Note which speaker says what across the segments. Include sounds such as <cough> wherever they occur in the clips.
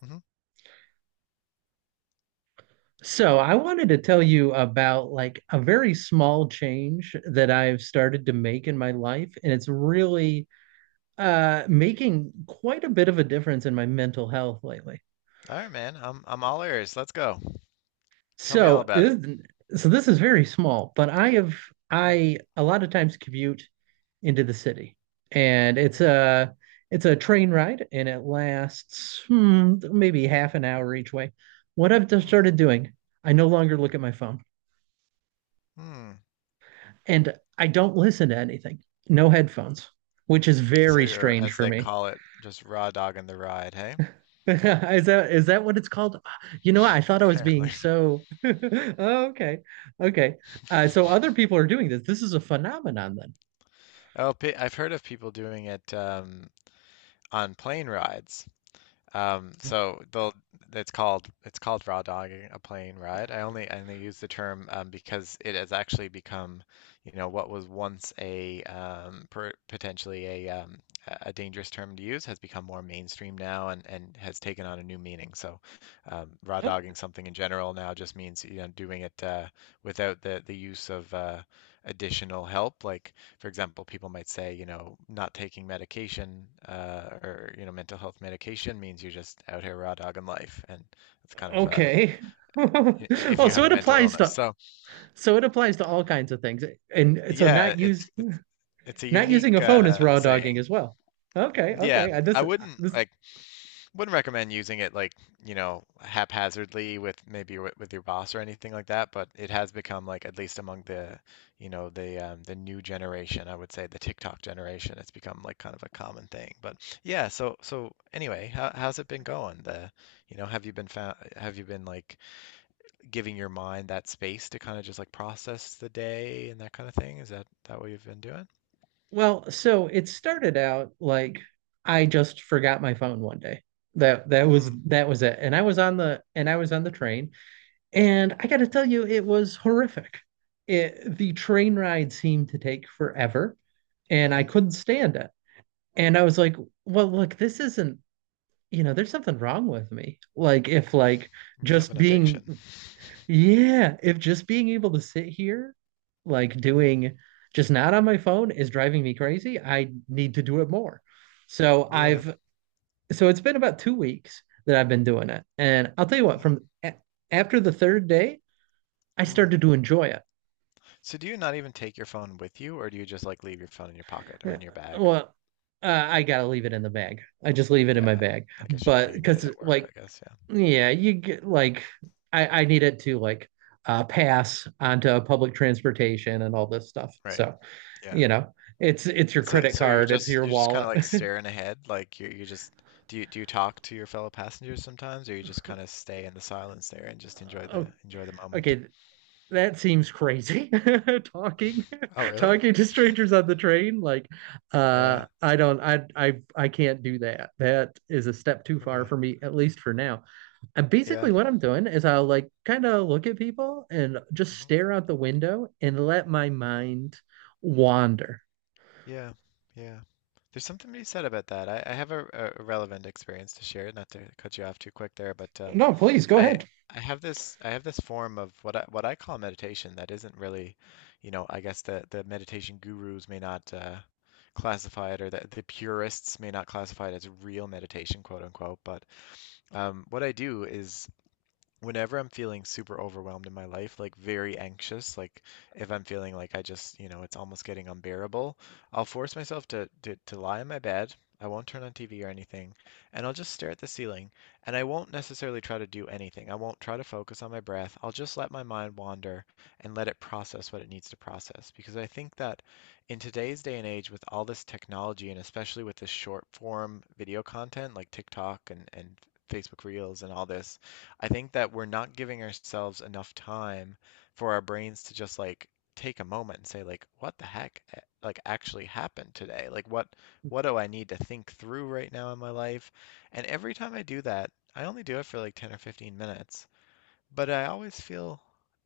Speaker 1: Mhm.
Speaker 2: So I wanted to tell you about like a very small change that I've started to make in my life, and it's really making quite a bit of a difference in my mental health lately.
Speaker 1: All right, man. I'm all ears. Let's go. Tell me all
Speaker 2: So,
Speaker 1: about it.
Speaker 2: this- so this is very small, but I have
Speaker 1: Mm,
Speaker 2: I a lot of times commute into the city, and
Speaker 1: mhm,
Speaker 2: it's a train ride, and it lasts hmm, maybe half an hour each way. What I've just
Speaker 1: mm,
Speaker 2: started doing, I no longer look at my phone.
Speaker 1: mm.
Speaker 2: And I don't listen to anything. No headphones, which is
Speaker 1: So
Speaker 2: very
Speaker 1: you're,
Speaker 2: strange
Speaker 1: as
Speaker 2: for
Speaker 1: they
Speaker 2: me.
Speaker 1: call it, just raw dogging the ride, hey?
Speaker 2: <laughs> Is that what it's called? You know, what? I thought I
Speaker 1: <laughs>
Speaker 2: was being
Speaker 1: Apparently.
Speaker 2: so <laughs> Oh, okay. Okay. So other people are doing this. This is a phenomenon then.
Speaker 1: Oh, I've heard of people doing it on plane rides. So they'll it's called raw dogging a plane ride. I only use the term because it has actually become, you know, what was once a potentially a dangerous term to use has become more mainstream now and has taken on a new meaning. So raw
Speaker 2: Oh,
Speaker 1: dogging something in general now just means, you know, doing it without the use of additional help. Like for example, people might say, you know, not taking medication or, you know, mental health medication means you're just out here raw dogging life, and it's kind of
Speaker 2: okay. <laughs>
Speaker 1: if
Speaker 2: Oh,
Speaker 1: you
Speaker 2: so
Speaker 1: have a
Speaker 2: it
Speaker 1: mental
Speaker 2: applies
Speaker 1: illness.
Speaker 2: to
Speaker 1: So
Speaker 2: so it applies to all kinds of things. And so
Speaker 1: yeah,
Speaker 2: not use
Speaker 1: it's a
Speaker 2: not using
Speaker 1: unique
Speaker 2: a phone is raw dogging
Speaker 1: saying.
Speaker 2: as well. Okay,
Speaker 1: Yeah,
Speaker 2: okay.
Speaker 1: I
Speaker 2: This
Speaker 1: wouldn't
Speaker 2: this
Speaker 1: like wouldn't recommend using it like, you know, haphazardly with maybe with your boss or anything like that, but it has become like at least among the, you know, the new generation, I would say the TikTok generation, it's become like kind of a common thing. But yeah, so anyway, how's it been going? You know, have you been like giving your mind that space to kind of just like process the day and that kind of thing? Is that what you've been doing?
Speaker 2: Well, so it started out like I just forgot my phone one day. That that was
Speaker 1: Hmm.
Speaker 2: that was it. And I was on the and I was on the train, and I got to tell you, it was horrific. It, the train ride seemed to take forever, and I couldn't stand it. And I was like, well, look, this isn't, you know, there's something wrong with me. Like if like
Speaker 1: You have
Speaker 2: just
Speaker 1: an
Speaker 2: being
Speaker 1: addiction.
Speaker 2: yeah, if just being able to sit here, like
Speaker 1: Mm,
Speaker 2: doing just not on my phone is driving me crazy, I need to do it more. So
Speaker 1: yeah.
Speaker 2: I've so it's been about 2 weeks that I've been doing it. And I'll tell you what,
Speaker 1: Hmm.
Speaker 2: from a after the third day, I started to enjoy it.
Speaker 1: So do you not even take your phone with you, or do you just like leave your phone in your pocket or
Speaker 2: Yeah,
Speaker 1: in your bag?
Speaker 2: well, I gotta leave it in the bag. I just leave it in
Speaker 1: Yeah,
Speaker 2: my bag.
Speaker 1: I guess
Speaker 2: But
Speaker 1: you need it
Speaker 2: because
Speaker 1: at work,
Speaker 2: like
Speaker 1: I guess. Yeah.
Speaker 2: yeah, you get like I need it to like pass onto public transportation and all this stuff.
Speaker 1: Right.
Speaker 2: So,
Speaker 1: Yeah.
Speaker 2: you know, it's your
Speaker 1: So
Speaker 2: credit
Speaker 1: so
Speaker 2: card, it's your
Speaker 1: you're just kind of
Speaker 2: wallet.
Speaker 1: like
Speaker 2: <laughs>
Speaker 1: staring ahead, like you just do you talk to your fellow passengers sometimes, or you just kind of stay in the silence there and just
Speaker 2: Oh,
Speaker 1: enjoy the moment?
Speaker 2: okay, that seems crazy. <laughs> Talking
Speaker 1: Oh,
Speaker 2: <laughs>
Speaker 1: really?
Speaker 2: talking to strangers on the train like
Speaker 1: Yeah.
Speaker 2: I don't I can't do that. That is a step too far
Speaker 1: Okay.
Speaker 2: for me at least for now. And
Speaker 1: Yeah.
Speaker 2: basically, what I'm doing is I'll like kind of look at people and just
Speaker 1: Hmm.
Speaker 2: stare out the window and let my
Speaker 1: Hmm.
Speaker 2: mind wander.
Speaker 1: Yeah. Yeah. There's something to be said about that. I have a relevant experience to share, not to cut you off too quick there, but
Speaker 2: No, please go
Speaker 1: I
Speaker 2: ahead.
Speaker 1: I have this form of what I call meditation that isn't really, you know, I guess the meditation gurus may not classify it, or the purists may not classify it as real meditation, quote unquote. But what I do is whenever I'm feeling super overwhelmed in my life, like very anxious, like if I'm feeling like I just, you know, it's almost getting unbearable, I'll force myself to lie in my bed. I won't turn on TV or anything, and I'll just stare at the ceiling. And I won't necessarily try to do anything. I won't try to focus on my breath. I'll just let my mind wander and let it process what it needs to process. Because I think that in today's day and age, with all this technology, and especially with this short form video content like TikTok and Facebook Reels and all this, I think that we're not giving ourselves enough time for our brains to just like take a moment and say like, what the heck like actually happened today? Like what do I need to think through right now in my life? And every time I do that, I only do it for like 10 or 15 minutes, but I always feel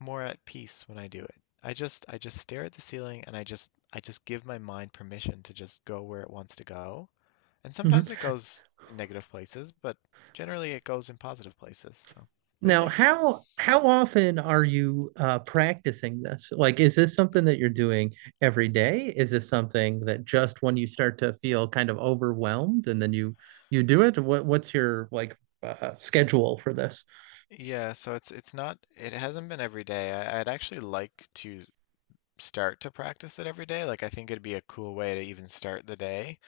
Speaker 1: more at peace when I do it. I just stare at the ceiling and I just give my mind permission to just go where it wants to go. And
Speaker 2: Mm-hmm.
Speaker 1: sometimes it goes in negative places, but generally it goes in positive places. So, what do you
Speaker 2: Now,
Speaker 1: think?
Speaker 2: how often are you practicing this? Like, is this something that you're doing every day? Is this something that just when you start to feel kind of overwhelmed and then you do it? What's your like schedule for this?
Speaker 1: Yeah, so it's not it hasn't been every day. I'd actually like to start to practice it every day. Like I think it'd be a cool way to even start the day.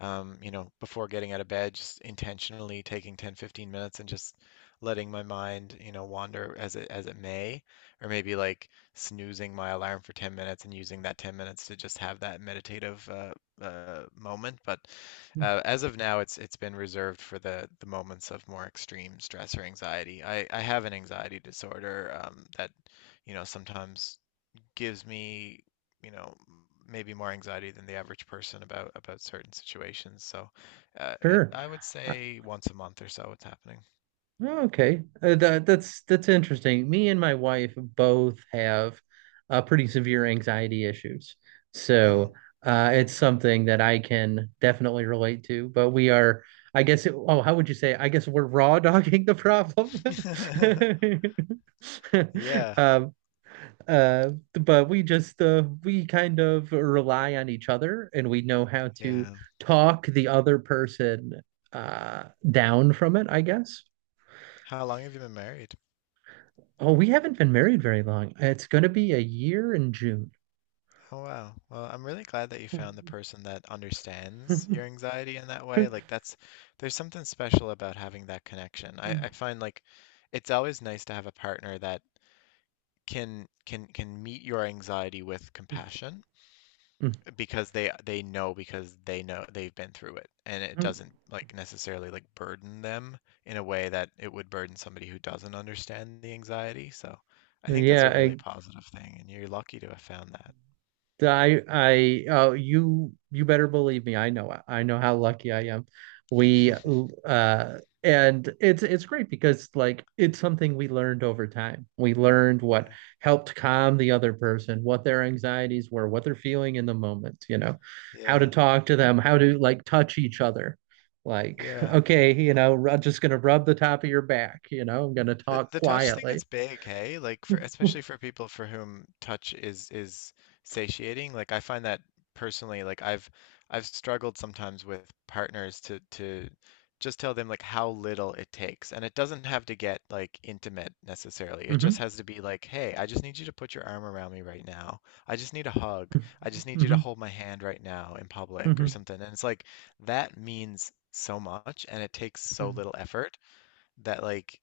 Speaker 1: You know, before getting out of bed, just intentionally taking 10, 15 minutes and just letting my mind, you know, wander as it may, or maybe like snoozing my alarm for 10 minutes and using that 10 minutes to just have that meditative moment. But as of now, it's been reserved for the moments of more extreme stress or anxiety. I have an anxiety disorder that, you know, sometimes gives me, you know, maybe more anxiety than the average person about certain situations. So,
Speaker 2: Sure.
Speaker 1: I would
Speaker 2: Uh,
Speaker 1: say once a month or so, it's happening.
Speaker 2: Oh, okay, that that's interesting. Me and my wife both have pretty severe anxiety issues,
Speaker 1: Hmm.
Speaker 2: so it's something that I can definitely relate to. But we are, I guess, it, oh, how would you say? I guess we're raw <laughs> dogging the problem.
Speaker 1: <laughs>
Speaker 2: <laughs>
Speaker 1: Yeah,
Speaker 2: Um, but we just we kind of rely on each other, and we know how to
Speaker 1: yeah.
Speaker 2: talk the other person uh, down from it, I guess.
Speaker 1: How long have you been married?
Speaker 2: Oh, we haven't been married very long. It's going to be a year in June.
Speaker 1: Oh wow. Well, I'm really glad that you found the
Speaker 2: <laughs>
Speaker 1: person that understands your anxiety in that way. Like that's there's something special about having that connection. I find like it's always nice to have a partner that can meet your anxiety with compassion because they know they've been through it and it doesn't like necessarily like burden them in a way that it would burden somebody who doesn't understand the anxiety. So I think that's
Speaker 2: Yeah,
Speaker 1: a really
Speaker 2: I
Speaker 1: positive thing and you're lucky to have found that.
Speaker 2: I I oh you better believe me. I know how lucky I am. We
Speaker 1: <laughs>
Speaker 2: uh and it's great because like it's something we learned over time. We learned what
Speaker 1: Yeah.
Speaker 2: helped calm the other person, what their anxieties were, what they're feeling in the moment, you know, how to
Speaker 1: Yeah.
Speaker 2: talk to them, how to like touch each other. Like, <laughs>
Speaker 1: Yeah.
Speaker 2: okay, you know, I'm just gonna rub the top of your back, you know, I'm gonna talk
Speaker 1: The touch thing
Speaker 2: quietly.
Speaker 1: is big, hey? Like for
Speaker 2: <laughs>
Speaker 1: especially for people for whom touch is satiating. Like I find that personally, like I've struggled sometimes with partners to just tell them like how little it takes. And it doesn't have to get like intimate necessarily. It just
Speaker 2: Mm-hmm.
Speaker 1: has to be like, "Hey, I just need you to put your arm around me right now. I just need a hug. I just need you to
Speaker 2: hmm
Speaker 1: hold my hand right now in public or
Speaker 2: hmm
Speaker 1: something." And it's like that means so much and it takes so
Speaker 2: hmm
Speaker 1: little effort that like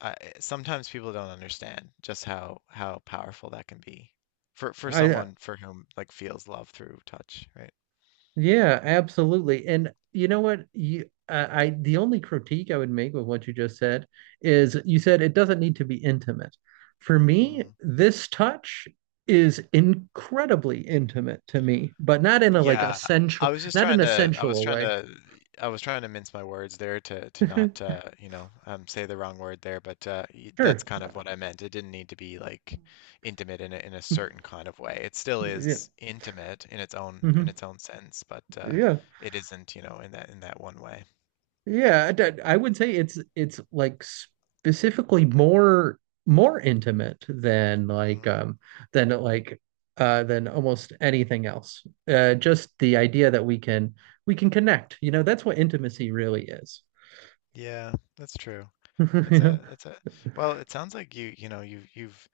Speaker 1: I, sometimes people don't understand just how powerful that can be for
Speaker 2: I
Speaker 1: someone for whom like feels love through touch, right?
Speaker 2: yeah, absolutely. And you know what? You I the only critique I would make with what you just said is you said it doesn't need to be intimate. For me,
Speaker 1: Mm.
Speaker 2: this touch is incredibly intimate to me, but not in a like a
Speaker 1: Yeah, I
Speaker 2: sensual,
Speaker 1: was just
Speaker 2: not in
Speaker 1: trying
Speaker 2: a
Speaker 1: to I was
Speaker 2: sensual
Speaker 1: trying
Speaker 2: way.
Speaker 1: to mince my words there to not
Speaker 2: <laughs>
Speaker 1: you know say the wrong word there, but that's
Speaker 2: Sure.
Speaker 1: kind of what I meant. It didn't need to be like intimate in a certain kind of way. It still
Speaker 2: Yeah.
Speaker 1: is intimate in its own
Speaker 2: hmm
Speaker 1: sense, but
Speaker 2: Yeah.
Speaker 1: it isn't, you know, in that one way.
Speaker 2: Yeah, I would say it's like specifically more more intimate than
Speaker 1: Mm.
Speaker 2: like than like than almost anything else. Just the idea that we can connect. You know, that's what intimacy really is. <laughs>
Speaker 1: Yeah, that's true.
Speaker 2: Yeah.
Speaker 1: It's a well, it sounds like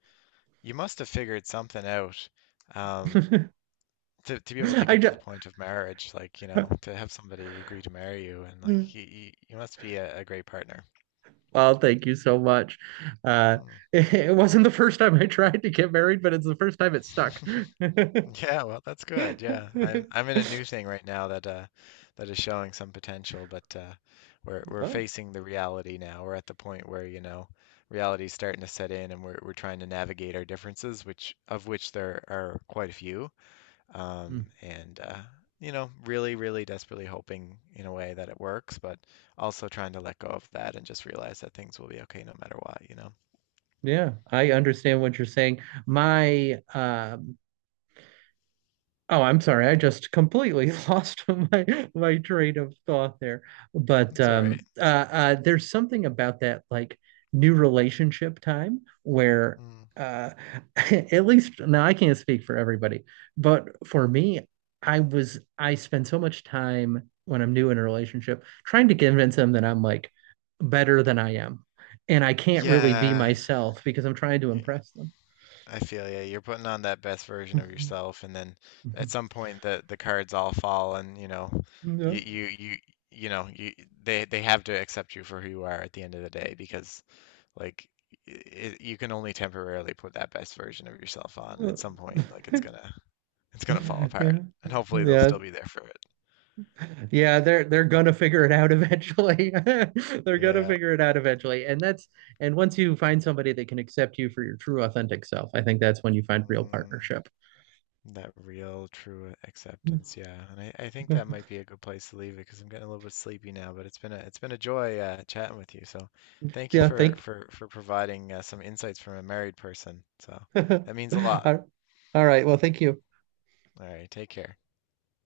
Speaker 1: you must have figured something out um
Speaker 2: <laughs>
Speaker 1: to be able to
Speaker 2: I
Speaker 1: get
Speaker 2: ju-
Speaker 1: to the point of marriage, like, you know, to have somebody agree to marry you and like you must be a great partner.
Speaker 2: well, thank you so much. Uh
Speaker 1: Hmm.
Speaker 2: <laughs> it wasn't the first time I tried to get married, but it's the first time it stuck.
Speaker 1: <laughs> Yeah, well, that's good. Yeah. I'm
Speaker 2: <laughs>
Speaker 1: in a new thing right now that that is showing some potential, but we're
Speaker 2: Oh.
Speaker 1: facing the reality now. We're at the point where, you know, reality's starting to set in and we're trying to navigate our differences, which of which there are quite a few. And You know, really, really desperately hoping in a way that it works, but also trying to let go of that and just realize that things will be okay no matter what, you know.
Speaker 2: Yeah, I understand what you're saying. My oh, I'm sorry. I just completely <laughs> lost my train of thought there. But
Speaker 1: It's all right.
Speaker 2: there's something about that like new relationship time where
Speaker 1: Mm.
Speaker 2: uh <laughs> at least now I can't speak for everybody, but for me, I spend so much time when I'm new in a relationship trying to convince them that I'm like better than I am. And I can't really be
Speaker 1: Yeah,
Speaker 2: myself because I'm trying to
Speaker 1: y-
Speaker 2: impress them.
Speaker 1: I feel you. You're putting on that best version of
Speaker 2: Mhm,
Speaker 1: yourself, and then at
Speaker 2: mhm.
Speaker 1: some point the cards all fall, and you know, you
Speaker 2: No.
Speaker 1: you you you know, you they have to accept you for who you are at the end of the day because like it, you can only temporarily put that best version of yourself on.
Speaker 2: Uh,
Speaker 1: At some point, like
Speaker 2: <laughs>
Speaker 1: it's gonna fall apart,
Speaker 2: Yeah.
Speaker 1: and hopefully they'll still
Speaker 2: Yeah.
Speaker 1: be there for it.
Speaker 2: Yeah, they're gonna figure it out eventually. <laughs> They're gonna
Speaker 1: Yeah.
Speaker 2: figure it out eventually. And once you find somebody that can accept you for your true authentic self, I think that's when you find real
Speaker 1: Mm,
Speaker 2: partnership. <laughs>
Speaker 1: that real true acceptance, yeah. I think that might be a good place to leave it because I'm getting a little bit sleepy now, but it's been a joy chatting with you. So thank you
Speaker 2: Yeah, thank.
Speaker 1: for providing some insights from a married person. So
Speaker 2: <laughs> All
Speaker 1: that means a lot.
Speaker 2: all right. Well, thank you.
Speaker 1: All right, take care.